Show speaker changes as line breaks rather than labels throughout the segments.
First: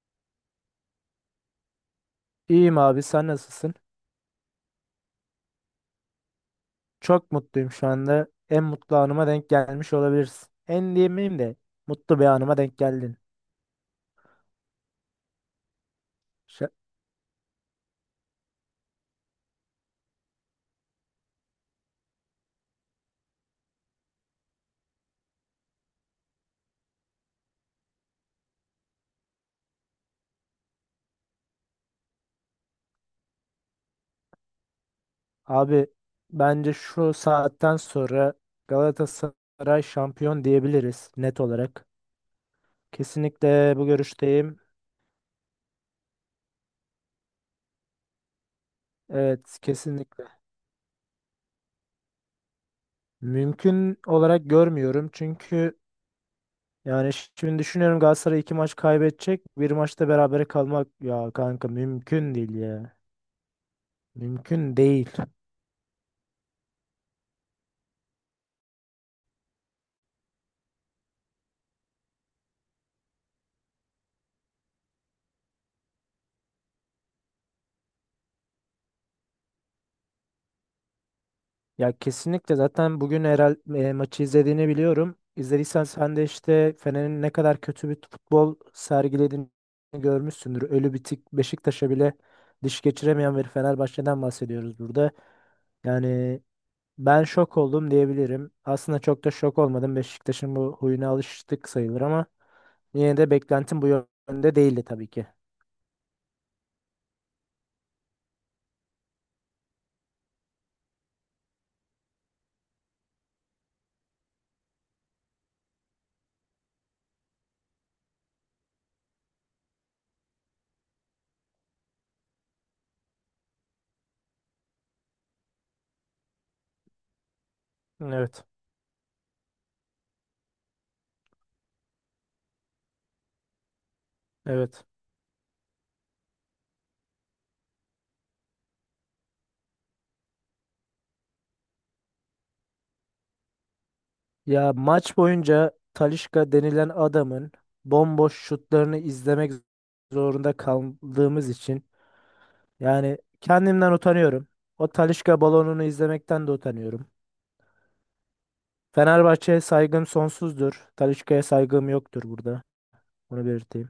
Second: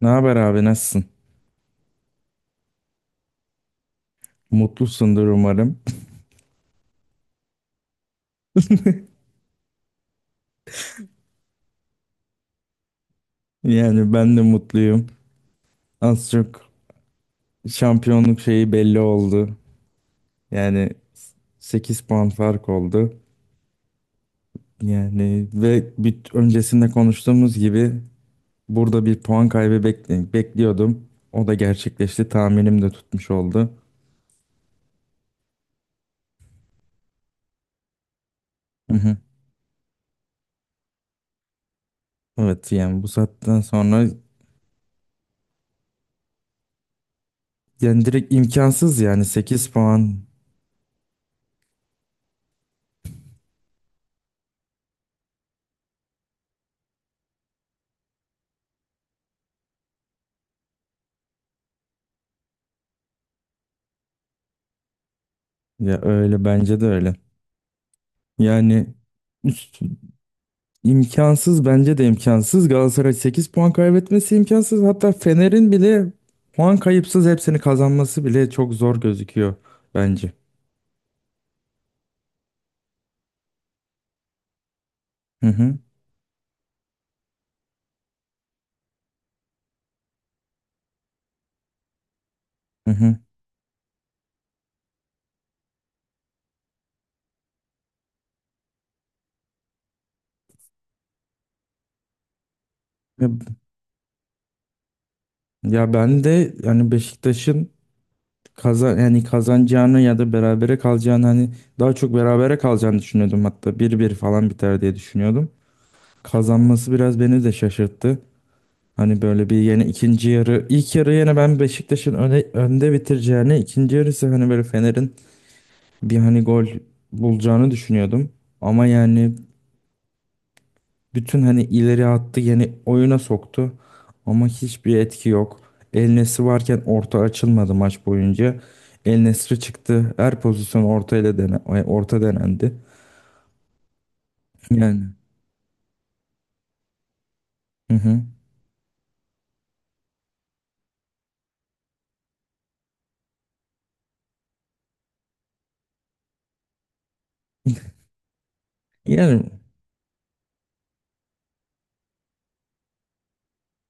Ne haber abi nasılsın?
İyiyim abi sen nasılsın?
Mutlusundur umarım.
Çok mutluyum şu anda. En mutlu anıma denk gelmiş olabilirsin. En diyemeyeyim de mutlu bir anıma denk geldin.
Yani ben de mutluyum. Az çok
Ş-
şampiyonluk şeyi belli oldu. Yani 8 puan fark oldu. Yani ve bir öncesinde konuştuğumuz gibi burada bir puan kaybı bekliyordum. O da gerçekleşti. Tahminim de tutmuş oldu.
abi bence şu saatten sonra
Hı hı.
Galatasaray şampiyon diyebiliriz net olarak.
Evet yani bu saatten
Kesinlikle bu
sonra
görüşteyim.
yani direkt imkansız yani
Evet
8 puan.
kesinlikle. Mümkün olarak görmüyorum çünkü yani şimdi düşünüyorum Galatasaray iki maç kaybedecek. Bir maçta berabere kalmak ya kanka mümkün değil ya. Mümkün değil.
Ya öyle, bence de öyle. Yani üst- İmkansız bence de imkansız. Galatasaray 8 puan kaybetmesi imkansız. Hatta Fener'in bile puan kayıpsız hepsini kazanması bile çok zor gözüküyor bence.
Ya kesinlikle zaten bugün maçı izlediğini biliyorum.
Hı hı,
İzlediysen sen de işte Fener'in ne kadar kötü bir futbol sergilediğini görmüşsündür. Ölü bitik Beşiktaş'a bile diş
hı hı.
geçiremeyen bir Fenerbahçe'den bahsediyoruz burada. Yani ben şok oldum diyebilirim. Aslında çok da şok olmadım. Beşiktaş'ın bu huyuna alıştık sayılır ama yine
Ya,
de beklentim bu yönde değildi tabii ki.
ya ben de yani Beşiktaş'ın yani kazanacağını ya da berabere kalacağını, hani daha çok berabere kalacağını düşünüyordum, hatta 1-1 falan biter diye düşünüyordum. Kazanması biraz beni de şaşırttı. Hani böyle bir yeni ikinci yarı ilk yarı yine ben Beşiktaş'ın önde bitireceğini, ikinci yarısı hani böyle Fener'in bir hani gol bulacağını düşünüyordum.
Evet.
Ama yani bütün hani ileri attı, yani oyuna soktu. Ama
Evet.
hiçbir etki yok. El Nesri varken orta açılmadı maç boyunca. El Nesri çıktı. Her pozisyon orta ile orta denendi.
Ya
Yani.
maç boyunca Talisca denilen adamın
Hı hı.
bomboş şutlarını izlemek zorunda kaldığımız için yani kendimden utanıyorum. O Talisca balonunu izlemekten de utanıyorum.
Yani
Fenerbahçe'ye saygım sonsuzdur. Talisca'ya saygım yoktur burada. Bunu belirteyim.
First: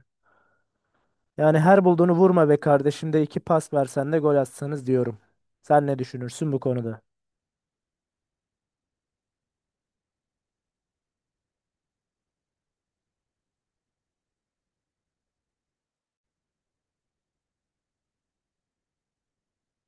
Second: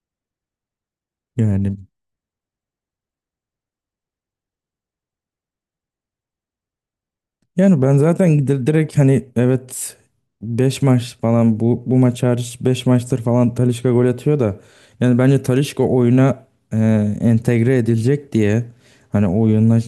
Yani
yani
her bulduğunu vurma be kardeşim de iki pas versen de gol atsanız diyorum. Sen ne düşünürsün bu konuda?
Yani ben zaten direkt hani evet, 5 maç falan, bu maç hariç 5 maçtır falan Talisca gol atıyor da, yani bence Talisca oyuna e, entegre edilecek diye, hani oyunla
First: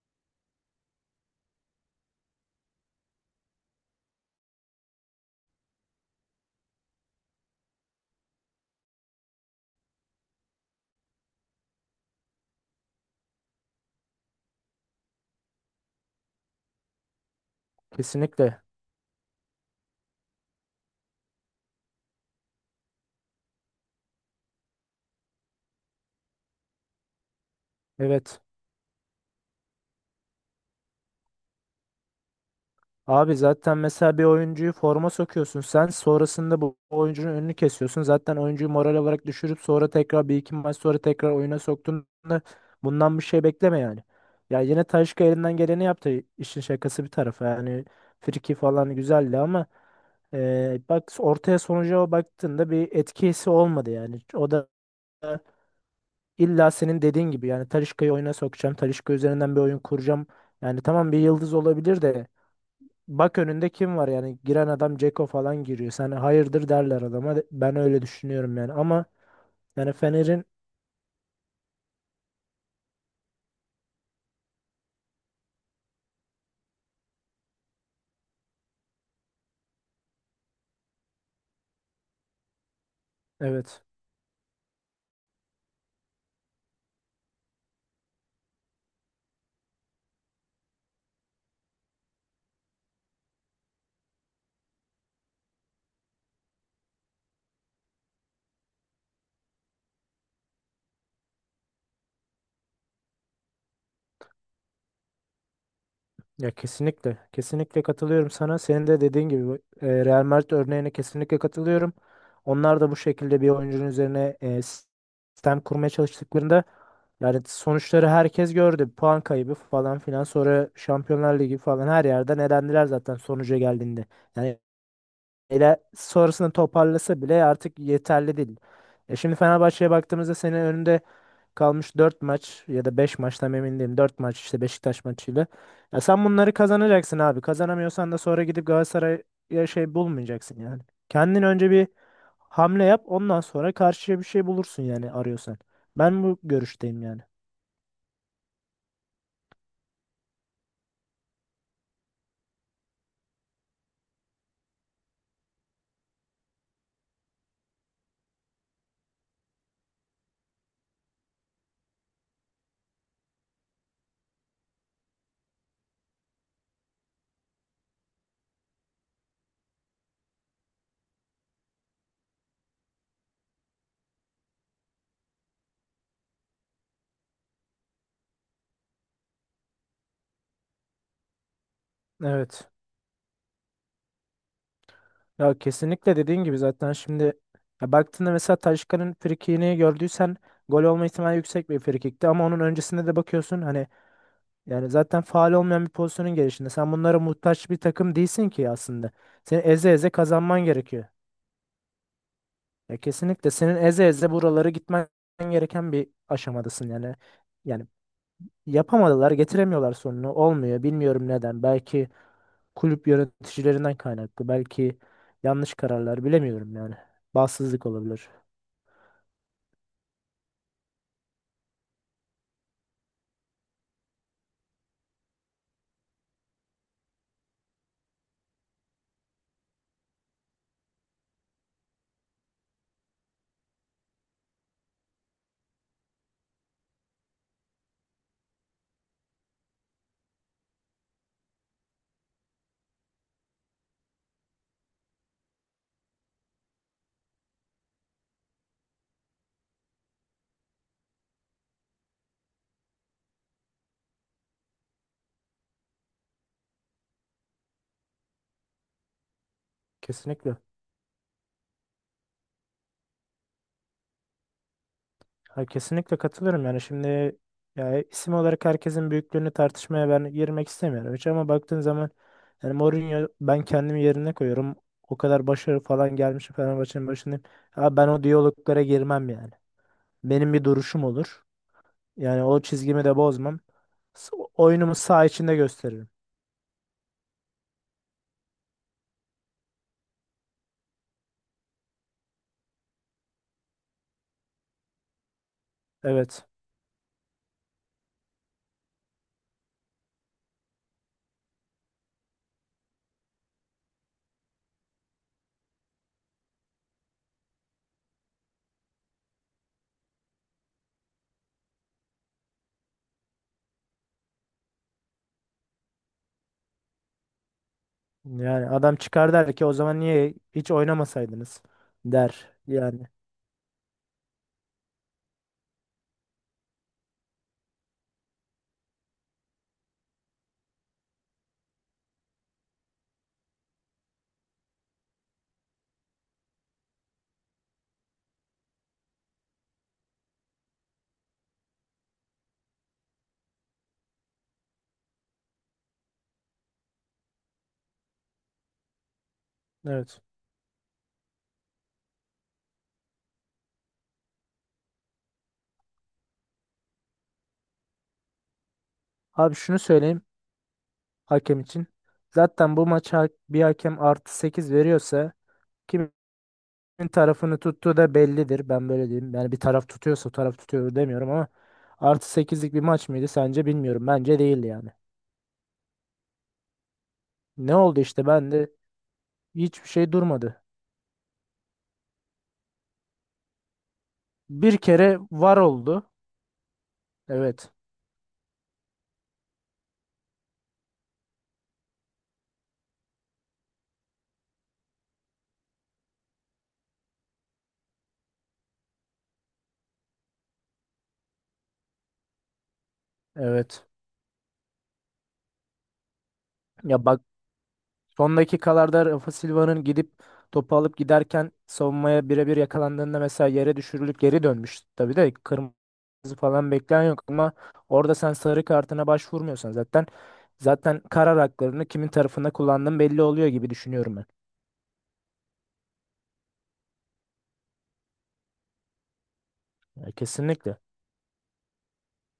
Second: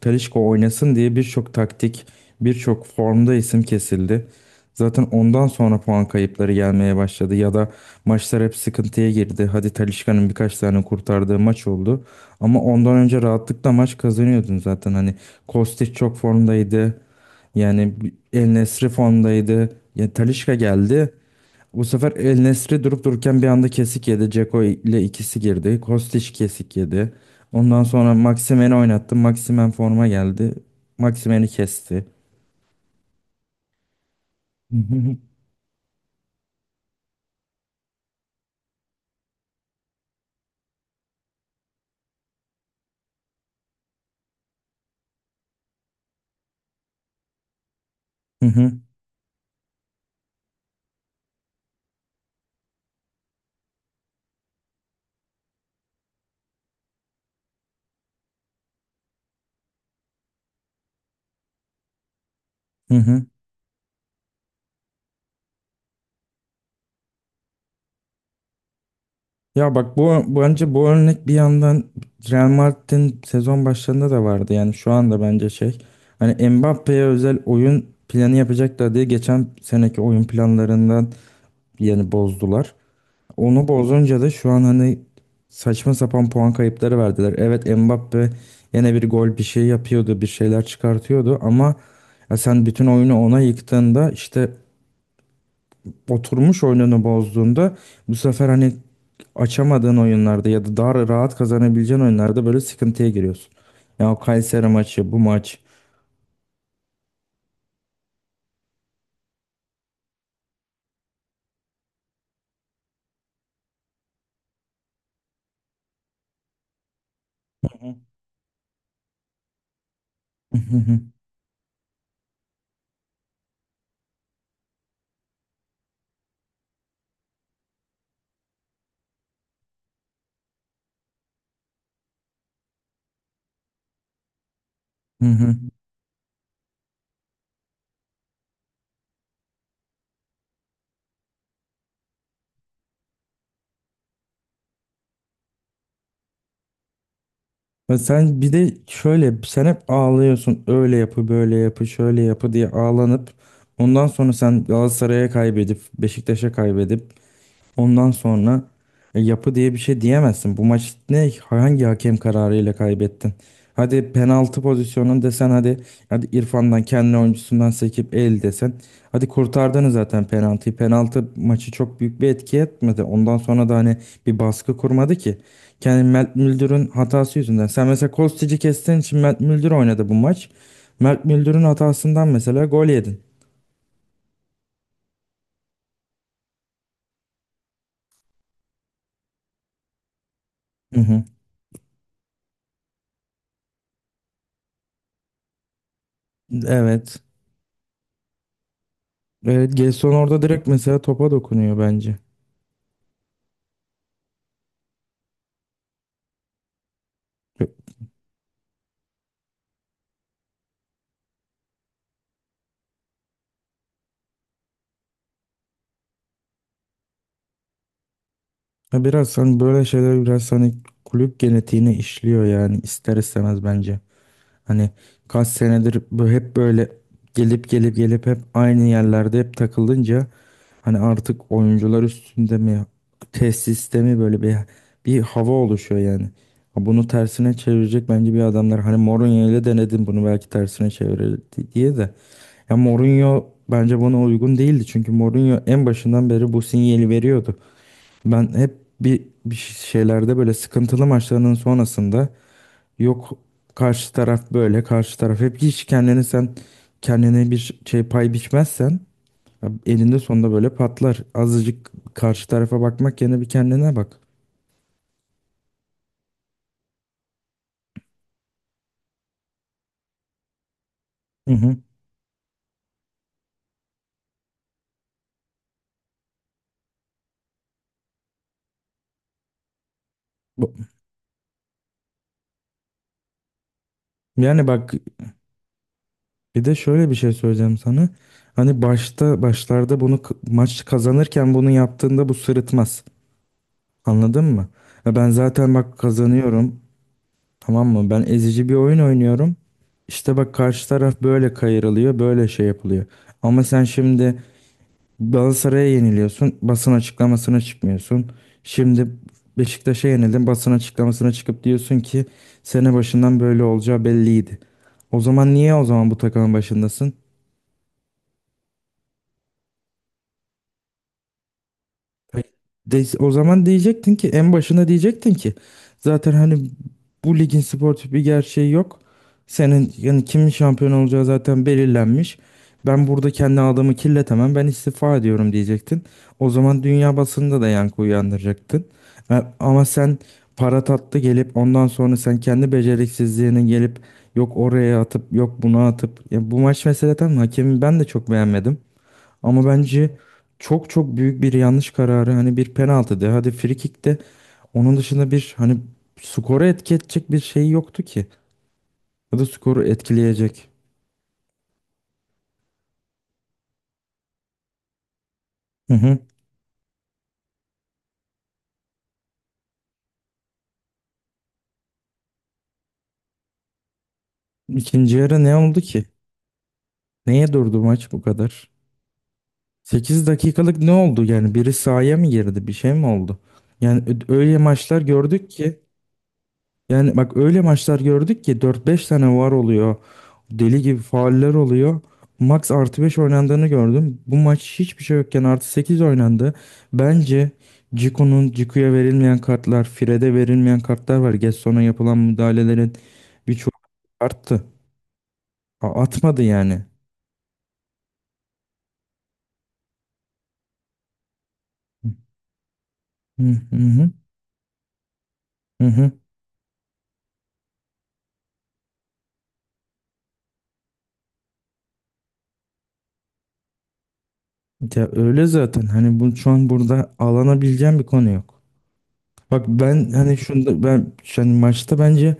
Talisca oynasın diye birçok taktik, birçok formda isim kesildi. Zaten ondan sonra puan kayıpları gelmeye başladı ya da maçlar hep sıkıntıya girdi. Hadi Talisca'nın birkaç tane kurtardığı maç oldu. Ama ondan önce rahatlıkla maç kazanıyordun zaten. Hani Kostic çok formdaydı. Yani El
Kesinlikle.
Nesri formdaydı. Ya Talisca geldi. Bu sefer El Nesri durup dururken bir anda kesik yedi. Dzeko ile ikisi girdi. Kostić kesik yedi. Ondan sonra
Evet.
Maximen'i oynattı. Maximen forma geldi. Maximen'i kesti.
Abi zaten mesela bir oyuncuyu
Hı
forma
hı.
sokuyorsun sen sonrasında bu oyuncunun önünü kesiyorsun. Zaten oyuncuyu moral olarak düşürüp sonra tekrar bir iki maç sonra tekrar oyuna soktuğunda bundan bir şey bekleme yani. Ya yine Talisca elinden geleni yaptı işin şakası bir tarafa yani
Hı
friki
hı.
falan güzeldi ama bak ortaya sonuca baktığında bir etkisi olmadı yani. O da illa senin dediğin gibi yani Talisca'yı oyuna sokacağım Talisca üzerinden bir oyun kuracağım. Yani tamam bir yıldız olabilir de
Hı hı.
bak önünde kim var yani giren adam Ceko falan giriyor. Sen hayırdır derler adama. Ben öyle düşünüyorum yani ama
Ya
yani
bak, bu
Fener'in
bence bu örnek bir yandan Real Madrid'in sezon başlarında da vardı. Yani şu anda bence şey, hani Mbappe'ye özel oyun planı yapacaklar diye geçen seneki oyun planlarından yani bozdular. Onu
evet
bozunca da şu an hani saçma sapan puan kayıpları verdiler. Evet, Mbappe yine bir gol bir şey yapıyordu, bir şeyler çıkartıyordu ama ya sen bütün oyunu ona yıktığında, işte oturmuş oyununu bozduğunda, bu sefer hani açamadığın oyunlarda ya da daha rahat kazanabileceğin oyunlarda böyle sıkıntıya giriyorsun. Ya o Kayseri maçı, bu maç.
ya kesinlikle kesinlikle katılıyorum sana. Senin de dediğin gibi bu, Real Madrid örneğine kesinlikle katılıyorum. Onlar da bu şekilde bir oyuncunun üzerine sistem kurmaya çalıştıklarında yani sonuçları herkes gördü. Puan kaybı falan filan sonra Şampiyonlar Ligi falan her yerden elendiler zaten sonuca geldiğinde. Yani ile sonrasını toparlasa bile artık yeterli değil. E şimdi Fenerbahçe'ye baktığımızda senin önünde kalmış 4 maç ya da 5 maç tam emin değilim. 4 maç işte Beşiktaş maçıyla. Ya sen bunları kazanacaksın abi. Kazanamıyorsan da sonra gidip Galatasaray'a şey bulmayacaksın yani. Kendin önce bir hamle yap ondan sonra karşıya bir şey bulursun yani arıyorsan. Ben bu görüşteyim yani.
Ya sen bir de şöyle, sen hep ağlıyorsun. Öyle yapı, böyle yapı, şöyle yapı diye ağlanıp ondan sonra sen Galatasaray'a kaybedip Beşiktaş'a kaybedip ondan sonra yapı diye bir şey diyemezsin. Bu maç ne hangi hakem kararıyla kaybettin? Hadi penaltı pozisyonun desen, hadi İrfan'dan kendi oyuncusundan sekip el desen. Hadi kurtardınız zaten penaltıyı. Penaltı maçı çok büyük bir etki etmedi. Ondan sonra da hani bir baskı kurmadı ki. Kendi Mert Müldür'ün hatası yüzünden. Sen mesela Kostic'i kestiğin için Mert Müldür oynadı bu maç. Mert Müldür'ün hatasından mesela
Evet.
gol yedin.
Ya kesinlikle dediğin gibi zaten şimdi ya baktığında mesela Taşkan'ın frikini gördüysen gol
Hı
olma
hı.
ihtimali yüksek bir frikikti ama onun öncesinde de bakıyorsun hani yani zaten faal olmayan bir pozisyonun gelişinde sen bunlara
Evet.
muhtaç bir takım değilsin ki aslında. Senin
Evet,
eze eze
Gelson orada
kazanman
direkt mesela
gerekiyor.
topa dokunuyor bence.
Ya kesinlikle senin eze eze buraları gitmen gereken bir aşamadasın yani. Yani yapamadılar, getiremiyorlar sonunu. Olmuyor. Bilmiyorum neden. Belki kulüp yöneticilerinden kaynaklı. Belki yanlış kararlar bilemiyorum yani. Bağımsızlık olabilir.
Ya biraz hani böyle şeyler biraz hani kulüp genetiğine işliyor yani ister istemez bence. Hani kaç senedir bu hep böyle gelip gelip gelip hep aynı yerlerde hep takılınca hani artık oyuncular üstünde mi, tesiste mi, böyle bir hava oluşuyor yani. Ha, bunu tersine çevirecek bence bir adamlar. Hani Mourinho ile denedim bunu, belki tersine çevirir diye de. Ya Mourinho bence buna uygun değildi. Çünkü Mourinho en başından beri bu sinyali veriyordu. Ben hep bir şeylerde, böyle sıkıntılı maçlarının sonrasında, yok karşı taraf böyle, karşı taraf, hep hiç kendini, sen kendine bir şey pay biçmezsen ya eninde sonunda
Kesinlikle.
böyle patlar. Azıcık karşı tarafa bakmak yerine bir kendine bak.
Ha, kesinlikle katılıyorum yani şimdi ya isim olarak herkesin büyüklüğünü tartışmaya ben girmek istemiyorum hiç ama
Hı hı.
baktığın zaman yani Mourinho ben kendimi yerine koyuyorum. O kadar başarı falan gelmiş Fenerbahçe'nin başındayım. Ha, ben o diyaloglara girmem yani. Benim bir
Bu-
duruşum olur. Yani o çizgimi de bozmam. S-
Yani bak,
Oyunumu saha içinde gösteririm.
bir de şöyle bir şey söyleyeceğim sana. Hani başlarda bunu maç kazanırken bunu yaptığında bu sırıtmaz. Anladın mı? Ya ben zaten bak
Evet.
kazanıyorum. Tamam mı? Ben ezici bir oyun oynuyorum. İşte bak karşı taraf böyle kayırılıyor, böyle şey yapılıyor. Ama sen şimdi Galatasaray'a yeniliyorsun, basın açıklamasına çıkmıyorsun. Şimdi Beşiktaş'a yenildin, basın açıklamasına çıkıp diyorsun ki sene başından böyle olacağı belliydi. O zaman niye, o zaman bu takımın başındasın?
Yani adam çıkar der ki o zaman niye hiç oynamasaydınız
Hayır.
der. Yani
De, o zaman diyecektin ki, en başına diyecektin ki, zaten hani bu ligin sportif bir gerçeği yok. Senin yani kimin şampiyon olacağı zaten belirlenmiş. Ben burada kendi adamı kirletemem. Ben istifa ediyorum diyecektin. O zaman dünya basında da yankı uyandıracaktın. Ama sen para tatlı gelip ondan sonra sen kendi beceriksizliğini gelip yok oraya atıp, yok buna atıp. Ya bu maç meseleden hakemin ben de çok beğenmedim. Ama bence
evet.
çok çok büyük bir yanlış kararı, hani bir penaltı de, hadi free kick de, onun dışında bir hani skoru etki edecek bir şey yoktu ki. Ya da
Abi şunu
skoru
söyleyeyim
etkileyecek.
hakem için. Zaten bu maça bir hakem artı 8 veriyorsa
Hı
kimin
hı.
tarafını tuttuğu da bellidir. Ben böyle diyeyim. Yani bir taraf tutuyorsa o taraf tutuyor demiyorum ama artı sekizlik bir maç mıydı sence bilmiyorum. Bence değildi yani.
İkinci yarı ne oldu ki? Neye
Ne
durdu
oldu
maç bu
işte ben
kadar?
de hiçbir şey
sekiz
durmadı.
dakikalık ne oldu yani? Biri sahaya mı girdi? Bir şey mi oldu? Yani öyle
Bir
maçlar
kere
gördük
var
ki.
oldu.
Yani bak öyle
Evet.
maçlar gördük ki dört beş tane var oluyor. Deli gibi fauller oluyor. Max +5 oynandığını gördüm. Bu maç hiçbir şey yokken +8 oynandı. Bence Cicu'ya verilmeyen kartlar, Fred'e verilmeyen kartlar var. Gesson'a yapılan müdahalelerin birçoğu
Evet.
arttı. Atmadı yani.
Ya bak son dakikalarda Rafa Silva'nın gidip topu alıp giderken savunmaya birebir yakalandığında
Hı
mesela yere
hı
düşürülüp geri dönmüş. Tabii de
hı.
kırmızı
Hı.
falan bekleyen yok ama orada sen sarı kartına başvurmuyorsan zaten karar haklarını kimin tarafında kullandığın belli oluyor gibi düşünüyorum ben.
Ya öyle zaten. Hani bu şu an burada alanabileceğim bir konu yok. Bak ben
Ya
hani
kesinlikle.
şunda, ben yani maçta bence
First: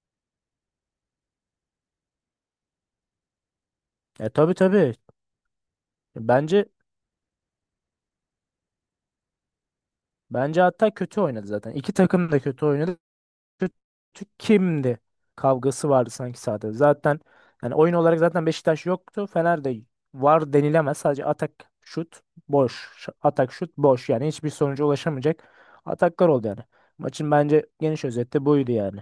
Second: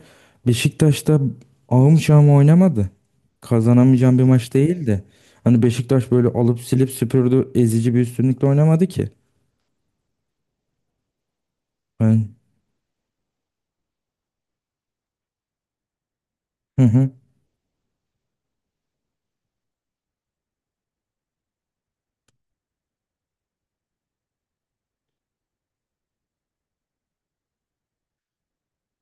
Beşiktaş'ta ahım şahım oynamadı. Kazanamayacağım bir
E
maç
tabii tabii.
değildi. Hani Beşiktaş böyle alıp
Bence
silip süpürdü, ezici bir üstünlükle oynamadı ki.
bence hatta kötü oynadı zaten. İki takım
Ben
da kötü oynadı. Kötü kimdi kavgası vardı sanki sahada.
hı hı.
Zaten yani oyun olarak zaten Beşiktaş yoktu. Fener de var denilemez. Sadece atak şut boş. Atak şut boş. Yani hiçbir sonuca ulaşamayacak ataklar oldu yani. Maçın bence geniş özeti buydu yani.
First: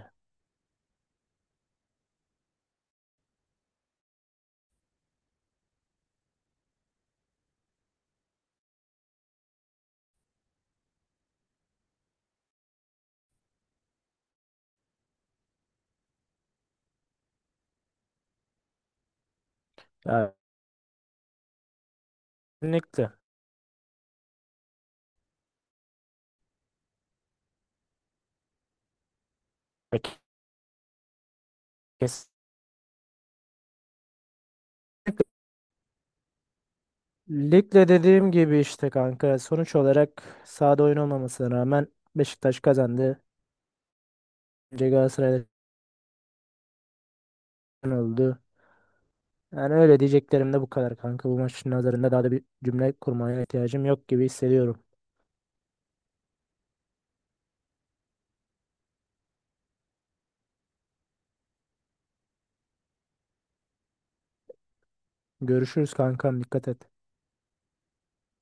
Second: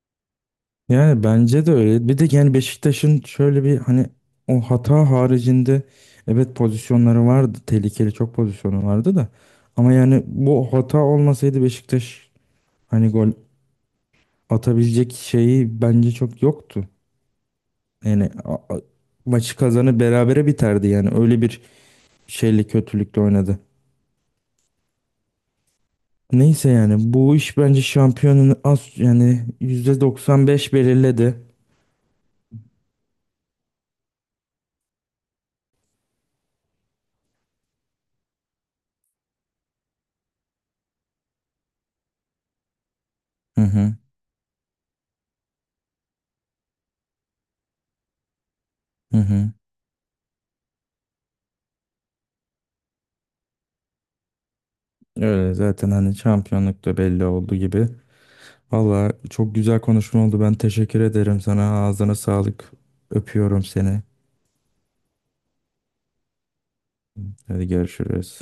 Yani bence de öyle. Bir de yani Beşiktaş'ın şöyle bir hani, o hata haricinde evet pozisyonları vardı. Tehlikeli çok pozisyonu vardı da. Ama yani bu hata olmasaydı Beşiktaş hani gol atabilecek şeyi bence çok yoktu. Yani maçı
Yani
berabere biterdi yani. Öyle bir şeyle
kesinlikle.
kötülükle oynadı. Neyse yani bu iş bence şampiyonun az yani %95 belirledi.
Kesinlikle. Ligde dediğim gibi işte kanka sonuç olarak sahada oyun olmamasına rağmen Beşiktaş kazandı.
Hı hı,
Önce Galatasaray'da oldu.
hı hı.
Yani öyle diyeceklerim de bu kadar kanka. Bu maçın nazarında daha da bir cümle kurmaya ihtiyacım yok gibi hissediyorum.
Öyle zaten, hani şampiyonluk da belli oldu gibi. Valla çok güzel konuşma oldu. Ben teşekkür ederim sana. Ağzına sağlık. Öpüyorum seni.
Görüşürüz kankam dikkat et.
Hadi görüşürüz.